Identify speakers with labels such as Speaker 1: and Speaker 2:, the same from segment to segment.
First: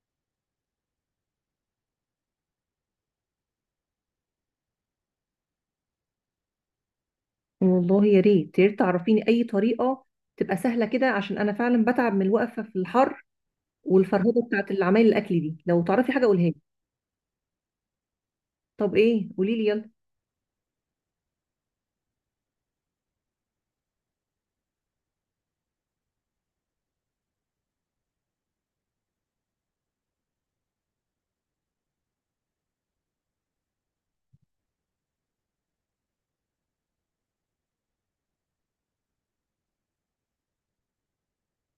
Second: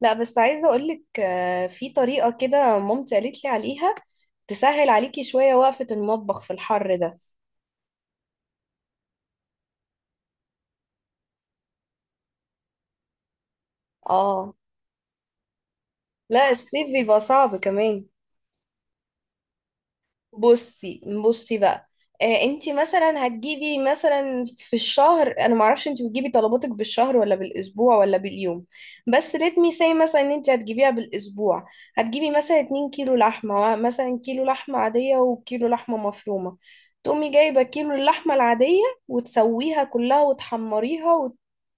Speaker 1: لا، بس عايزة أقولك، في طريقة كده مامتي قالت لي عليها، تسهل عليكي شوية وقفة المطبخ في الحر ده.
Speaker 2: والله يا ريت يا ريت تعرفيني اي طريقه تبقى سهله كده، عشان انا فعلا بتعب من الوقفه في الحر، والفرهده
Speaker 1: اه.
Speaker 2: بتاعت العمايل الاكل دي. لو تعرفي حاجه قولها
Speaker 1: لا،
Speaker 2: لي.
Speaker 1: الصيف بيبقى صعب كمان.
Speaker 2: طب ايه؟ قولي لي يلا.
Speaker 1: بصي بصي بقى. انتي مثلا هتجيبي، مثلا في الشهر، انا معرفش انتي بتجيبي طلباتك بالشهر ولا بالاسبوع ولا باليوم، بس let me say مثلا ان انتي هتجيبيها بالاسبوع. هتجيبي مثلا 2 كيلو لحمه، مثلا كيلو لحمه عاديه وكيلو لحمه مفرومه. تقومي جايبه كيلو اللحمه العاديه وتسويها كلها وتحمريها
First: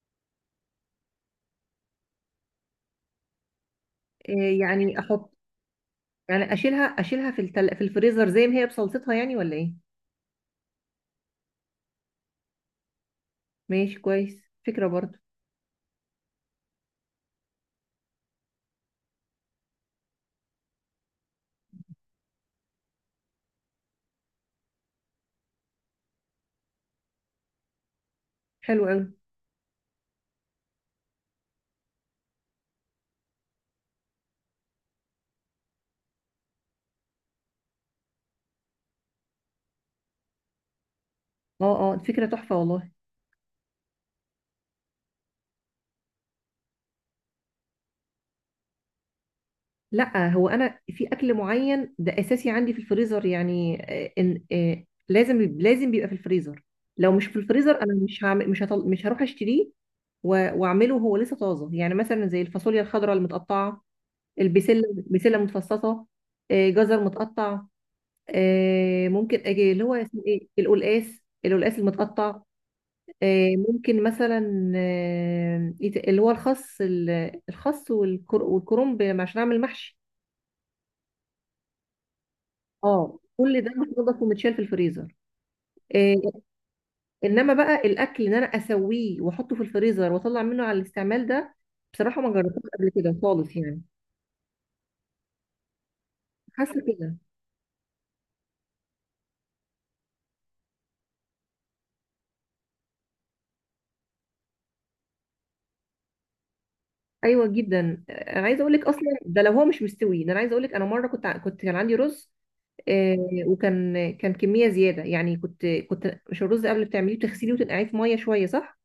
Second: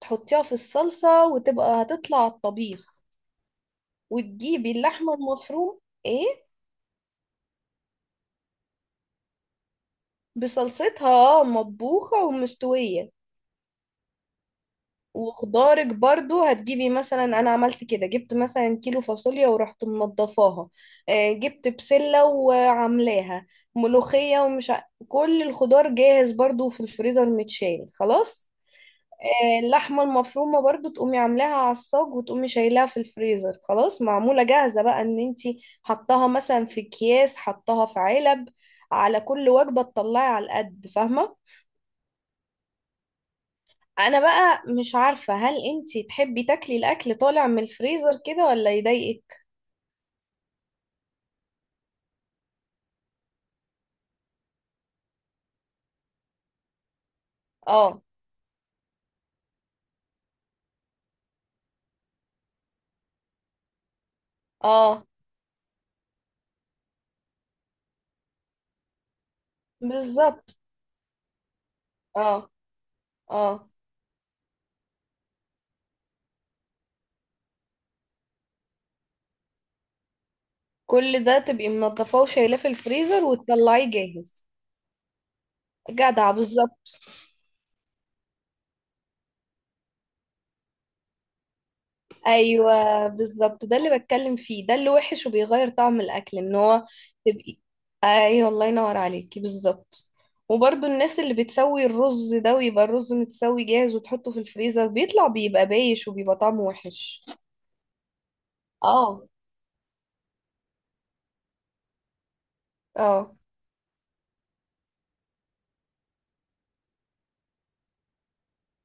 Speaker 1: وتحطيها في الصلصه، وتبقى هتطلع على الطبيخ.
Speaker 2: إيه
Speaker 1: وتجيبي
Speaker 2: يعني؟
Speaker 1: اللحمه
Speaker 2: احط
Speaker 1: المفروم. ايه،
Speaker 2: يعني؟ اشيلها في الفريزر زي ما هي بصلصتها، يعني ولا ايه؟
Speaker 1: بصلصتها، اه، مطبوخه ومستويه.
Speaker 2: ماشي، كويس، فكره برضو.
Speaker 1: وخضارك برضو هتجيبي، مثلا انا عملت كده، جبت مثلا كيلو فاصوليا ورحت منضفاها. جبت بسلة وعاملاها ملوخية، كل الخضار جاهز برضو في الفريزر، متشال خلاص.
Speaker 2: حلو قوي.
Speaker 1: اللحمة المفرومة برضو تقومي عاملاها على الصاج، وتقومي شايلاها في الفريزر خلاص، معمولة جاهزة بقى، ان انتي حطاها مثلا في اكياس، حطاها في علب، على كل وجبة تطلعي على القد، فاهمة.
Speaker 2: اه اه، فكره تحفه والله.
Speaker 1: انا بقى مش عارفة، هل انتي تحبي تاكلي الاكل طالع من الفريزر كده ولا يضايقك؟
Speaker 2: لا، هو انا في اكل معين ده اساسي عندي في الفريزر يعني. إن آه، لازم بيبقى في الفريزر. لو مش في الفريزر انا
Speaker 1: اه،
Speaker 2: مش هعمل مش هطل... مش هروح اشتريه. واعمله هو لسه طازه، يعني مثلا زي الفاصوليا الخضراء المتقطعه، البسله،
Speaker 1: اه،
Speaker 2: بسله متفصصه، جزر متقطع، ممكن اجي اللي هو اسمه ايه،
Speaker 1: بالظبط.
Speaker 2: القلقاس، القلقاس المتقطع،
Speaker 1: اه، اه،
Speaker 2: ممكن مثلا اللي هو الخس الخس والكرنب عشان اعمل محشي.
Speaker 1: كل ده تبقي منضفاه وشايلاه في
Speaker 2: اه،
Speaker 1: الفريزر
Speaker 2: كل ده
Speaker 1: وتطلعيه
Speaker 2: متنضف
Speaker 1: جاهز.
Speaker 2: ومتشال في الفريزر. آه،
Speaker 1: جدع، بالظبط.
Speaker 2: انما بقى الاكل ان انا اسويه واحطه في الفريزر واطلع منه على الاستعمال ده، بصراحه ما جربتوش قبل
Speaker 1: ايوه
Speaker 2: كده خالص
Speaker 1: بالظبط، ده
Speaker 2: يعني.
Speaker 1: اللي بتكلم فيه، ده اللي وحش وبيغير طعم الاكل، ان
Speaker 2: حاسه
Speaker 1: هو
Speaker 2: كده.
Speaker 1: تبقي. ايوه، الله ينور عليكي بالظبط. وبرضو الناس اللي بتسوي الرز ده، ويبقى الرز متسوي جاهز وتحطه في الفريزر، بيطلع بيبقى بايش وبيبقى طعمه وحش.
Speaker 2: ايوه جدا. عايزه اقول لك، اصلا
Speaker 1: اه،
Speaker 2: ده لو هو مش مستوي، ده انا عايزه اقول لك انا مره كنت ع- كنت كان عندي رز. آه،
Speaker 1: اه،
Speaker 2: وكان كميه زياده يعني، كنت مش، الرز قبل بتعمليه بتغسليه وتنقعيه في ميه شويه صح؟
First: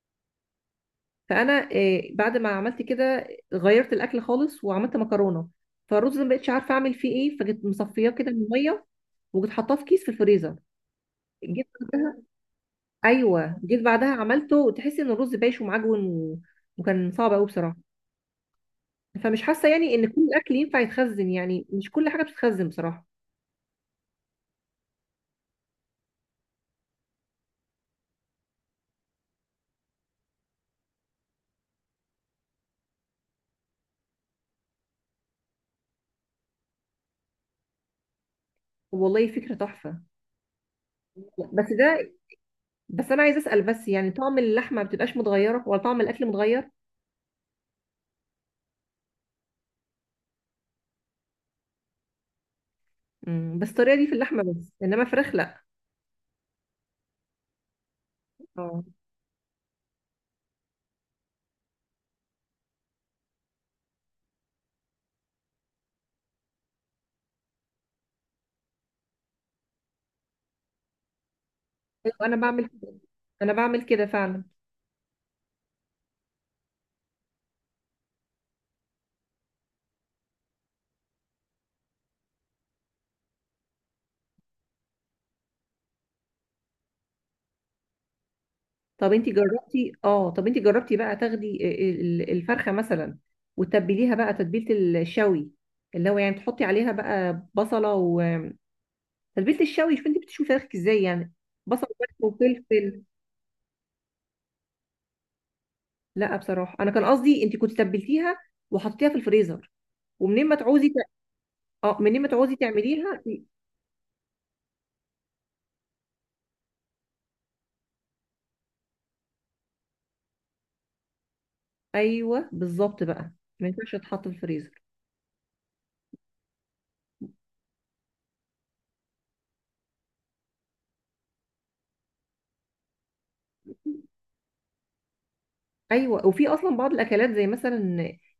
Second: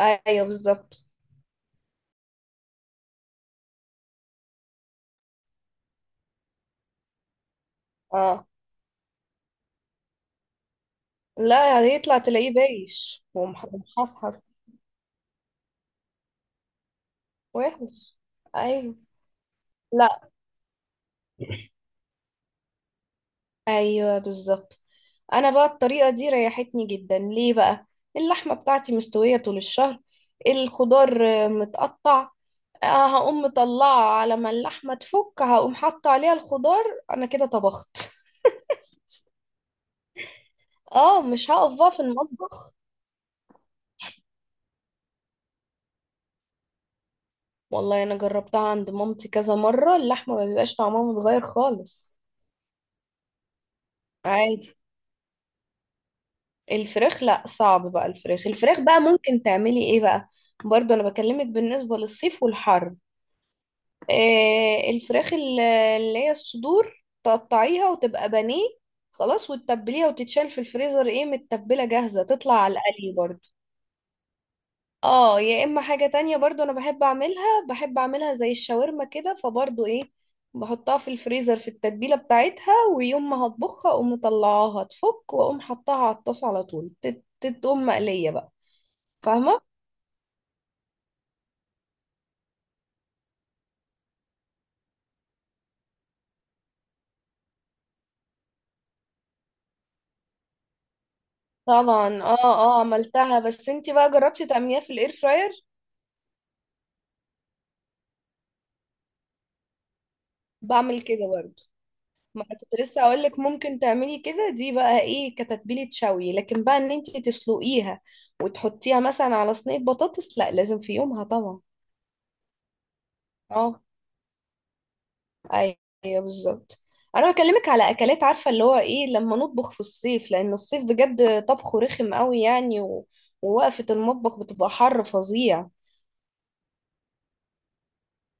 Speaker 1: ايوه بالظبط.
Speaker 2: فانا بعد ما عملت كده غيرت الاكل خالص وعملت مكرونه. فالرز ما بقتش عارفه اعمل فيه ايه، فجيت مصفياه كده من
Speaker 1: اه،
Speaker 2: الميه وجيت حطاه في كيس في الفريزر. جيت
Speaker 1: لا يعني
Speaker 2: بعدها،
Speaker 1: يطلع تلاقيه بايش
Speaker 2: ايوه جيت بعدها
Speaker 1: ومحصحص.
Speaker 2: عملته وتحسي ان الرز بايش ومعجون و، وكان صعب قوي بصراحه.
Speaker 1: وحش. ايوه.
Speaker 2: فمش حاسه يعني ان كل
Speaker 1: لا.
Speaker 2: الاكل ينفع يتخزن، يعني مش كل حاجه بتتخزن بصراحه.
Speaker 1: ايوه بالظبط. انا بقى الطريقه دي ريحتني جدا، ليه بقى؟ اللحمه بتاعتي مستويه طول الشهر، الخضار متقطع، هقوم مطلعه، على ما اللحمه تفك هقوم حاطه عليها الخضار، انا كده طبخت.
Speaker 2: والله فكره تحفه.
Speaker 1: اه، مش
Speaker 2: بس
Speaker 1: هقف بقى في
Speaker 2: ده،
Speaker 1: المطبخ.
Speaker 2: بس انا عايزه اسال بس، يعني طعم اللحمه ما بتبقاش متغيره ولا طعم الاكل متغير؟
Speaker 1: والله انا جربتها عند مامتي كذا مره، اللحمه ما بيبقاش طعمها متغير خالص.
Speaker 2: بس الطريقه دي في اللحمه بس،
Speaker 1: عادي.
Speaker 2: انما فراخ لا.
Speaker 1: الفراخ لا، صعب بقى، الفراخ، الفراخ
Speaker 2: اه.
Speaker 1: بقى ممكن تعملي ايه بقى؟ برضو انا بكلمك بالنسبة للصيف والحر. آه، الفراخ اللي هي الصدور، تقطعيها وتبقى بانيه خلاص، وتتبليها وتتشال في الفريزر، ايه، متبلة
Speaker 2: أيوة،
Speaker 1: جاهزة
Speaker 2: انا
Speaker 1: تطلع
Speaker 2: بعمل
Speaker 1: على
Speaker 2: كده.
Speaker 1: القلي برضو.
Speaker 2: انا بعمل كده فعلا.
Speaker 1: اه، يا اما حاجة تانية برضو انا بحب اعملها، بحب اعملها زي الشاورما كده، فبرضو ايه، بحطها في الفريزر في التتبيلة بتاعتها، ويوم ما هطبخها اقوم مطلعاها تفك، واقوم حطها على الطاسة على طول، تتقوم مقلية بقى. فاهمة.
Speaker 2: طب انت جربتي بقى، تاخدي الفرخه مثلا، وتتبليها بقى تتبيله الشوي، اللي هو يعني تحطي عليها بقى بصله وتتبيله الشوي. شوفي انت بتشوفي فراخك ازاي يعني. بصل وملح
Speaker 1: طبعا، اه اه،
Speaker 2: وفلفل.
Speaker 1: عملتها. بس انتي بقى جربتي تعمليها في الاير فراير؟
Speaker 2: لا بصراحه انا كان قصدي انت كنت تبلتيها وحطيتيها في الفريزر، ومنين ما تعوزي
Speaker 1: بعمل كده برضو.
Speaker 2: اه، منين ما
Speaker 1: ما
Speaker 2: تعوزي
Speaker 1: كنت لسه
Speaker 2: تعمليها.
Speaker 1: اقولك ممكن تعملي كده، دي بقى ايه، كتتبيلة شوي، لكن بقى ان انتي تسلقيها وتحطيها مثلا على صينية بطاطس، لا لازم في يومها طبعا.
Speaker 2: ايوه، بالظبط بقى. ما
Speaker 1: اه.
Speaker 2: ينفعش تتحط في الفريزر.
Speaker 1: ايوه بالظبط. انا بكلمك على اكلات، عارفه اللي هو ايه، لما نطبخ في الصيف، لان الصيف بجد طبخه رخم قوي يعني، ووقفه المطبخ بتبقى حر فظيع.
Speaker 2: ايوه، وفي اصلا بعض الاكلات زي مثلا،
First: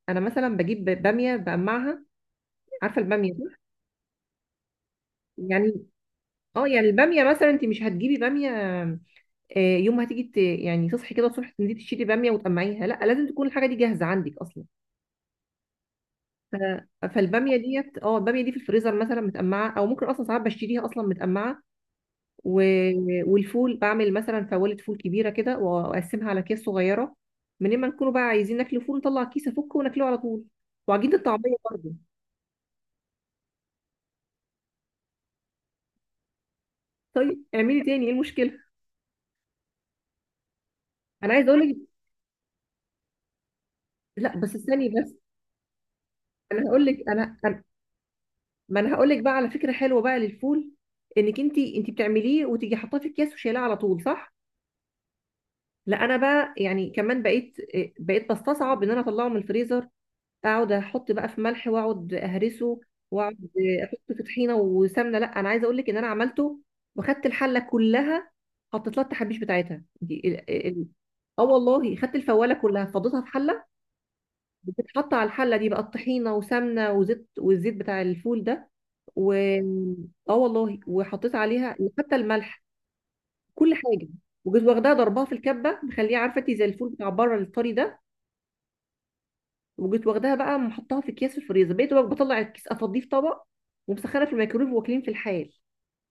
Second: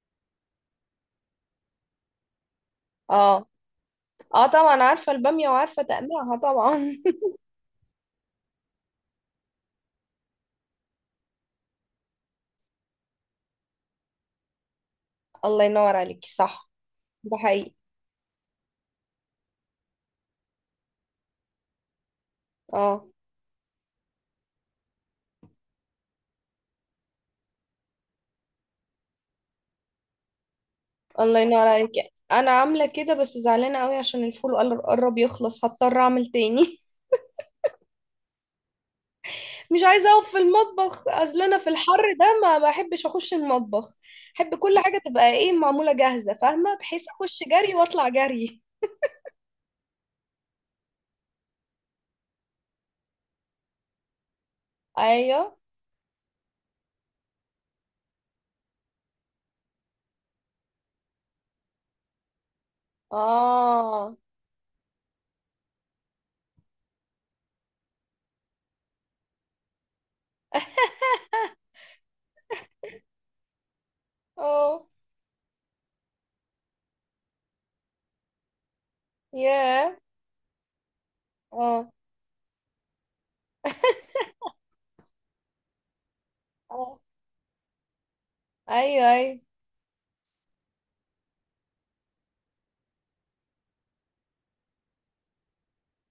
Speaker 2: انا مثلا بجيب باميه بقمعها. عارفه الباميه
Speaker 1: اه.
Speaker 2: صح؟
Speaker 1: اه طبعا عارفه الباميه، وعارفه
Speaker 2: يعني،
Speaker 1: تقليعها
Speaker 2: اه يعني
Speaker 1: طبعا.
Speaker 2: الباميه مثلا انت مش هتجيبي باميه، يوم ما هتيجي يعني تصحي كده الصبح تنزلي تشتري باميه وتقمعيها، لا لازم تكون الحاجه دي جاهزه عندك اصلا.
Speaker 1: الله ينور عليكي،
Speaker 2: ف-
Speaker 1: صح. ده
Speaker 2: فالباميه
Speaker 1: حقيقي.
Speaker 2: ديت اه الباميه دي في الفريزر مثلا متقمعه، او ممكن اصلا ساعات بشتريها اصلا متقمعه و،
Speaker 1: اه.
Speaker 2: والفول بعمل مثلا فوالة فول كبيرة كده وأقسمها على أكياس صغيرة. من ما نكونوا بقى عايزين ناكل فول نطلع كيس أفكه وناكله على طول. وعجينة
Speaker 1: الله
Speaker 2: الطعمية
Speaker 1: ينور
Speaker 2: برضه.
Speaker 1: عليكي، انا عامله كده، بس زعلانه قوي عشان الفول قرب يخلص، هضطر اعمل تاني.
Speaker 2: طيب اعملي تاني، إيه المشكلة؟
Speaker 1: مش عايزه اقف في المطبخ،
Speaker 2: أنا
Speaker 1: اصل
Speaker 2: عايزة
Speaker 1: انا
Speaker 2: أقول
Speaker 1: في
Speaker 2: لك،
Speaker 1: الحر ده ما بحبش اخش المطبخ.
Speaker 2: لا
Speaker 1: احب
Speaker 2: بس
Speaker 1: كل
Speaker 2: استني
Speaker 1: حاجه
Speaker 2: بس.
Speaker 1: تبقى ايه، معموله جاهزه،
Speaker 2: أنا
Speaker 1: فاهمه،
Speaker 2: هقول
Speaker 1: بحيث
Speaker 2: لك
Speaker 1: اخش جري واطلع جري.
Speaker 2: ما أنا هقول لك بقى على فكرة حلوة بقى للفول. إنك أنت بتعمليه وتيجي حاطاه في أكياس وشايلاه على طول، صح؟
Speaker 1: ايوه.
Speaker 2: لا أنا بقى يعني كمان بقيت، بقيت بستصعب إن أنا أطلعه من الفريزر، اقعد احط بقى في ملح واقعد اهرسه، واقعد احط
Speaker 1: اه.
Speaker 2: في طحينه وسمنه. لا انا عايزه اقول لك ان انا عملته، وخدت الحله كلها، حطيت لها التحابيش بتاعتها دي اه والله خدت الفواله كلها فضيتها في حله،
Speaker 1: اه.
Speaker 2: بتتحط على الحله دي بقى الطحينه وسمنه وزيت والزيت بتاع الفول ده، و،
Speaker 1: ياه.
Speaker 2: اه والله، وحطيت عليها
Speaker 1: اه.
Speaker 2: حتى الملح، كل حاجه، وجيت واخداها ضربها في الكبه، مخليها عارفه انت زي الفول
Speaker 1: اه.
Speaker 2: بتاع بره الطري ده،
Speaker 1: ايوه، ايوه.
Speaker 2: وجيت واخداها بقى محطها في اكياس في الفريزر. بقيت بقى بطلع الكيس افضيه في طبق ومسخنه في الميكرويف، واكلين في الحال.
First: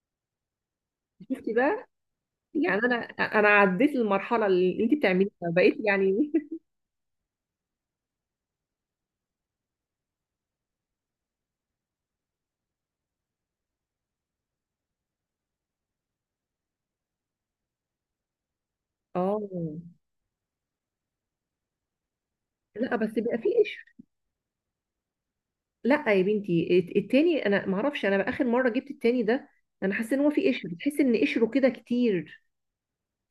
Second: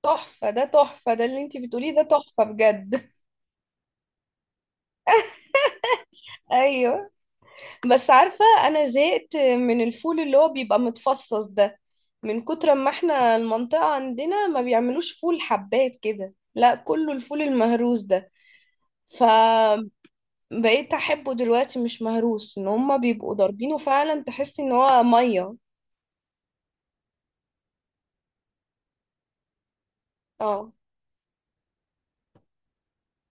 Speaker 1: تحفه ده، تحفه ده اللي
Speaker 2: شفتي
Speaker 1: انتي
Speaker 2: بقى؟
Speaker 1: بتقوليه، ده تحفه
Speaker 2: يعني انا،
Speaker 1: بجد.
Speaker 2: انا عديت المرحله اللي انت بتعمليها بقيت يعني.
Speaker 1: ايوه. بس عارفه، انا زهقت من الفول اللي هو بيبقى متفصص ده، من كتر ما احنا المنطقه عندنا ما بيعملوش فول حبات كده، لا كله الفول المهروس ده.
Speaker 2: اه.
Speaker 1: فبقيت احبه دلوقتي مش مهروس، ان
Speaker 2: لا
Speaker 1: هما
Speaker 2: بس
Speaker 1: بيبقوا
Speaker 2: بيبقى في
Speaker 1: ضاربينه
Speaker 2: قشر.
Speaker 1: فعلا، تحس ان هو ميه.
Speaker 2: لا يا بنتي، التاني انا ما اعرفش، انا بقى اخر مره جبت التاني ده، انا حاسه ان هو في قشر،
Speaker 1: اه.
Speaker 2: تحس ان قشره كده كتير.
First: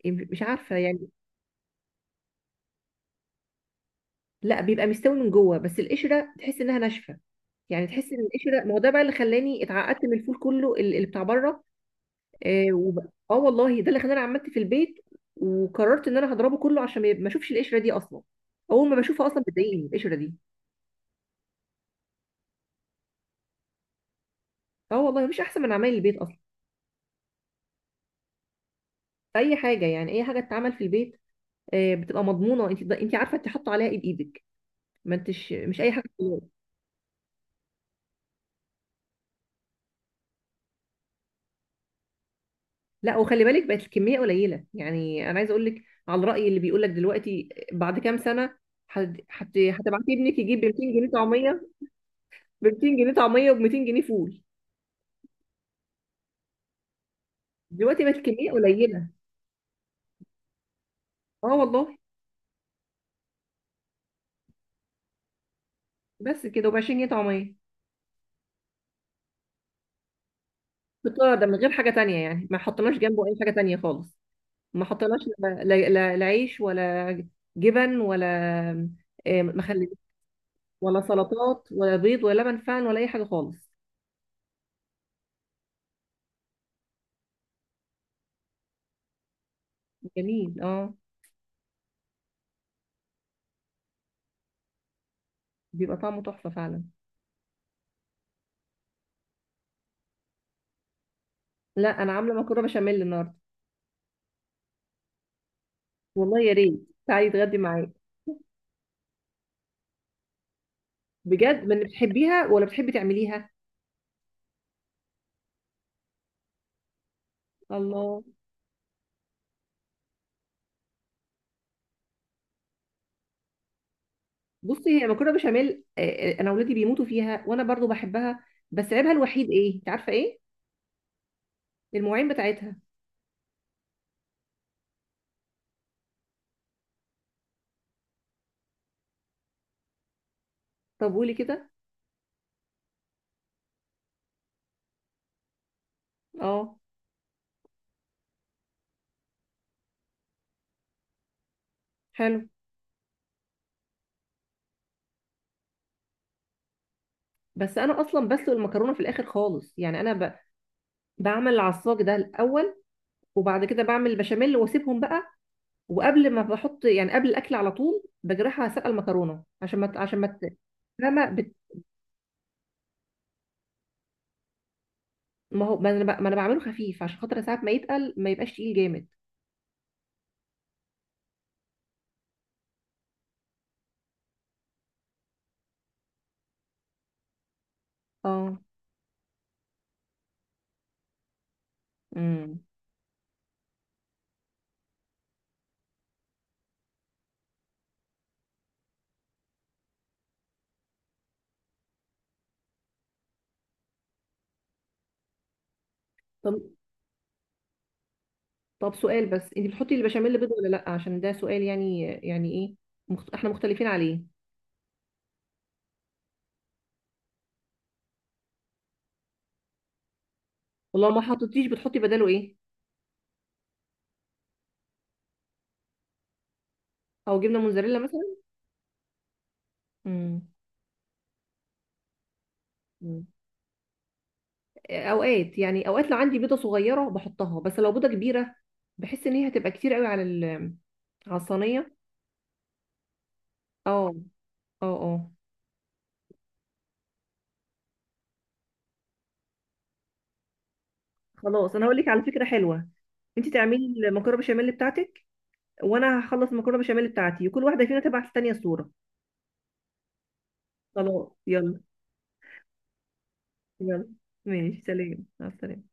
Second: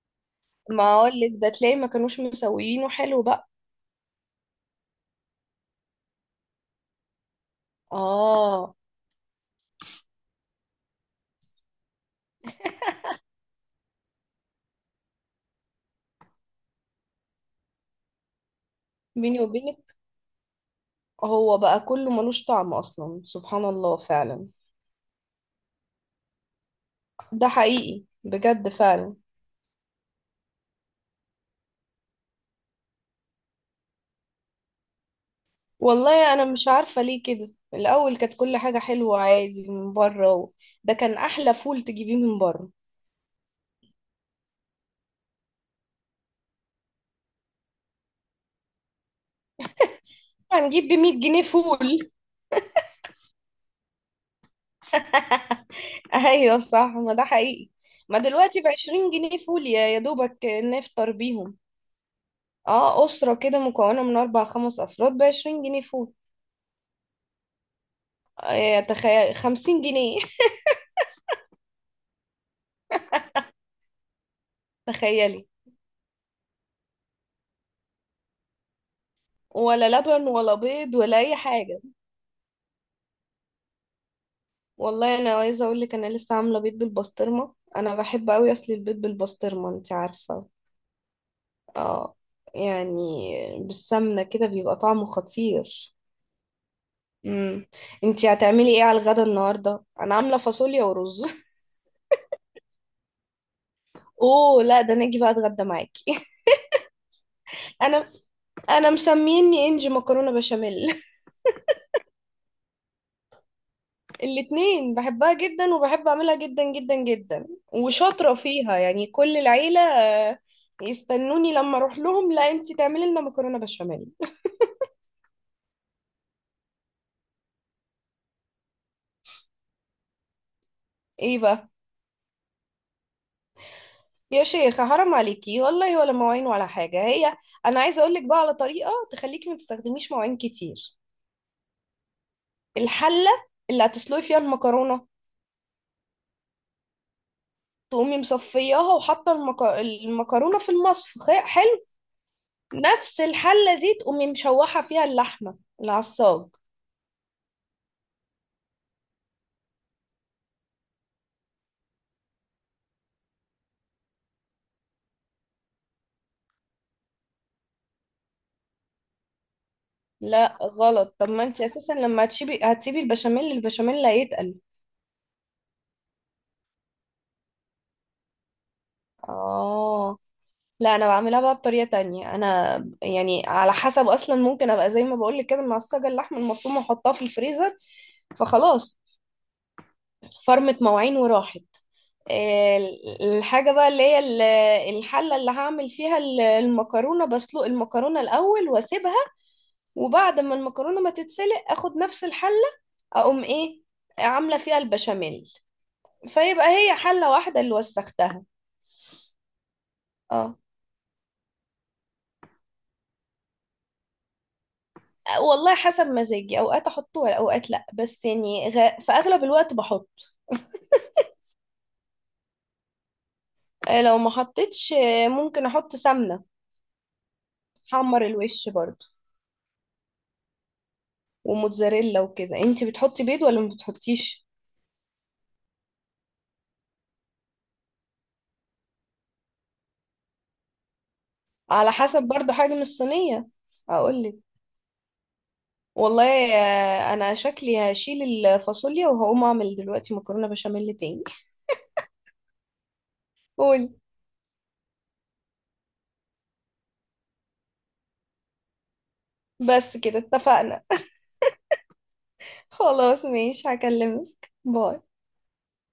Speaker 2: مش عارفه
Speaker 1: ما
Speaker 2: يعني.
Speaker 1: اقولك ده، تلاقي ما كانوش مسويينه حلو بقى.
Speaker 2: لا بيبقى مستوي من جوه، بس القشره تحس انها ناشفه، يعني تحس ان القشره، ما
Speaker 1: اه.
Speaker 2: هو ده بقى اللي خلاني اتعقدت من الفول كله، اللي بتاع بره. اه آه والله، ده اللي خلاني عملت في البيت، وقررت ان انا هضربه كله عشان ما اشوفش القشره دي اصلا. اول ما بشوفها
Speaker 1: بيني
Speaker 2: اصلا بتضايقني
Speaker 1: وبينك،
Speaker 2: القشره دي.
Speaker 1: هو بقى كله ملوش طعم اصلا، سبحان الله فعلا.
Speaker 2: اه والله، مفيش احسن من عمايل البيت اصلا.
Speaker 1: ده حقيقي بجد فعلا.
Speaker 2: اي حاجه يعني اي حاجه تتعمل في البيت، بتبقى مضمونه، انت عارفه انت حاطه عليها ايه بايدك، ما انتش مش اي حاجه
Speaker 1: والله
Speaker 2: خلاص.
Speaker 1: انا مش عارفه ليه كده، الاول كانت كل حاجه حلوه عادي من بره، ده كان احلى فول تجيبيه من بره.
Speaker 2: لا وخلي بالك بقت الكميه قليله، يعني انا عايزه اقول لك على الراي اللي بيقول لك دلوقتي بعد كام سنه، هتبعتي ابنك يجيب ب
Speaker 1: هنجيب
Speaker 2: 200
Speaker 1: ب
Speaker 2: جنيه
Speaker 1: 100 جنيه
Speaker 2: طعميه.
Speaker 1: فول.
Speaker 2: ب 200 جنيه طعميه وب 200 جنيه فول.
Speaker 1: ايوه صح، ما ده حقيقي.
Speaker 2: دلوقتي بقت
Speaker 1: ما
Speaker 2: الكميه
Speaker 1: دلوقتي
Speaker 2: قليله.
Speaker 1: بعشرين جنيه فول يا دوبك نفطر
Speaker 2: اه
Speaker 1: بيهم.
Speaker 2: والله.
Speaker 1: اه، أسرة كده مكونة من أربع خمس أفراد بعشرين جنيه فول.
Speaker 2: بس كده، وب 20 جنيه طعميه،
Speaker 1: تخيل خمسين جنيه.
Speaker 2: بالطريقه ده من غير حاجه تانية يعني، ما حطيناش جنبه اي حاجه تانية خالص. ما حطيناش
Speaker 1: تخيلي.
Speaker 2: لا لا عيش، ولا جبن، ولا مخلل،
Speaker 1: ولا لبن ولا بيض
Speaker 2: ولا
Speaker 1: ولا أي
Speaker 2: سلطات،
Speaker 1: حاجة.
Speaker 2: ولا بيض، ولا لبن فعلا، ولا اي حاجه خالص.
Speaker 1: والله أنا عايزة أقولك، أنا لسه عاملة بيض بالبسطرمة، أنا بحب أوي أصل البيض بالبسطرمة، أنت عارفة.
Speaker 2: جميل اه.
Speaker 1: اه. يعني بالسمنة كده بيبقى طعمه خطير.
Speaker 2: بيبقى طعمه تحفه فعلا.
Speaker 1: مم. انتي هتعملي ايه على الغدا النهاردة؟ انا عاملة فاصوليا ورز.
Speaker 2: لا انا عامله مكرونه بشاميل النهارده.
Speaker 1: اوه لا، ده انا اجي بقى اتغدى معاكي.
Speaker 2: والله يا ريت، تعالي تغدي معايا.
Speaker 1: انا انا مسميني انجي مكرونه بشاميل.
Speaker 2: بجد، من بتحبيها ولا بتحبي تعمليها؟
Speaker 1: الاتنين بحبها جدا وبحب اعملها جدا جدا جدا.
Speaker 2: الله.
Speaker 1: وشاطره فيها يعني، كل العيله يستنوني لما اروح لهم، لا انتي تعملي لنا مكرونه بشاميل.
Speaker 2: بصي، هي مكرونه بشاميل، انا اولادي بيموتوا فيها وانا برضو بحبها. بس عيبها الوحيد ايه، انت عارفه ايه؟
Speaker 1: ايه بقى؟
Speaker 2: المواعين بتاعتها.
Speaker 1: يا شيخه حرام عليكي والله، ولا مواعين ولا حاجه هي. انا عايزه اقول لك بقى على طريقه تخليكي ما تستخدميش مواعين كتير.
Speaker 2: طب قولي كده.
Speaker 1: الحله اللي هتسلقي فيها المكرونه،
Speaker 2: اه.
Speaker 1: تقومي مصفياها وحاطه المكرونه في المصفى،
Speaker 2: حلو.
Speaker 1: نفس الحلة دي تقومي مشوحة فيها اللحمة العصاج.
Speaker 2: بس انا اصلا بسلق المكرونه في الاخر خالص، يعني انا بعمل العصاج ده الاول، وبعد كده بعمل البشاميل واسيبهم بقى، وقبل ما بحط يعني قبل الاكل على طول بجرحها، سلق المكرونه عشان ما ت- عشان ما ت-
Speaker 1: لا غلط،
Speaker 2: فاهمه
Speaker 1: طب ما انت اساسا لما هتسيبي البشاميل، البشاميل لا يتقل.
Speaker 2: ما هو ما انا بعمله خفيف عشان خاطر ساعات ما يتقل، ما يبقاش تقيل جامد.
Speaker 1: اه. لا انا بعملها بقى بطريقة تانية انا، يعني على حسب، اصلا ممكن ابقى زي ما بقولك كده، معصجة اللحمة المفروم واحطها في الفريزر،
Speaker 2: اه.
Speaker 1: فخلاص فرمت مواعين وراحت.
Speaker 2: امم
Speaker 1: آه، الحاجة بقى اللي هي الحلة اللي هعمل فيها المكرونة، بسلق المكرونة الأول واسيبها، وبعد ما المكرونة ما تتسلق اخد نفس الحلة، اقوم ايه، عاملة فيها البشاميل،
Speaker 2: طب
Speaker 1: فيبقى هي حلة واحدة اللي وسختها.
Speaker 2: طب سؤال بس، انت بتحطي البشاميل بيض
Speaker 1: اه
Speaker 2: ولا لا؟ عشان ده سؤال يعني ايه، احنا مختلفين عليه.
Speaker 1: والله، حسب مزاجي، اوقات احطه اوقات لا، بس يعني في اغلب الوقت بحط.
Speaker 2: ولو ما حطيتيش بتحطي بداله ايه؟
Speaker 1: لو ما حطيتش، ممكن احط سمنة.
Speaker 2: او جبنه موزاريلا مثلا؟
Speaker 1: حمر الوش برضو.
Speaker 2: امم.
Speaker 1: وموتزاريلا وكده، انتي بتحطي
Speaker 2: مم.
Speaker 1: بيض ولا ما بتحطيش؟
Speaker 2: اوقات يعني، اوقات لو عندي بيضه صغيره بحطها، بس لو بيضه كبيره بحس ان هي هتبقى كتير قوي على على
Speaker 1: على
Speaker 2: الصينيه.
Speaker 1: حسب برضو حجم الصينية.
Speaker 2: اه
Speaker 1: اقولك
Speaker 2: اه اه.
Speaker 1: والله، انا شكلي هشيل الفاصوليا وهقوم اعمل دلوقتي مكرونة بشاميل تاني.
Speaker 2: خلاص، انا هقول لك على فكره حلوه. انت
Speaker 1: قولي.
Speaker 2: تعملي المكرونه بشاميل بتاعتك، وانا هخلص المكرونه بشاميل بتاعتي، وكل واحده فينا تبعت التانيه صوره.
Speaker 1: بس كده اتفقنا.
Speaker 2: خلاص يلا.
Speaker 1: خلاص ماشي،
Speaker 2: يلا.
Speaker 1: هكلمك،
Speaker 2: ماشي،
Speaker 1: باي.
Speaker 2: سلام، مع السلامه.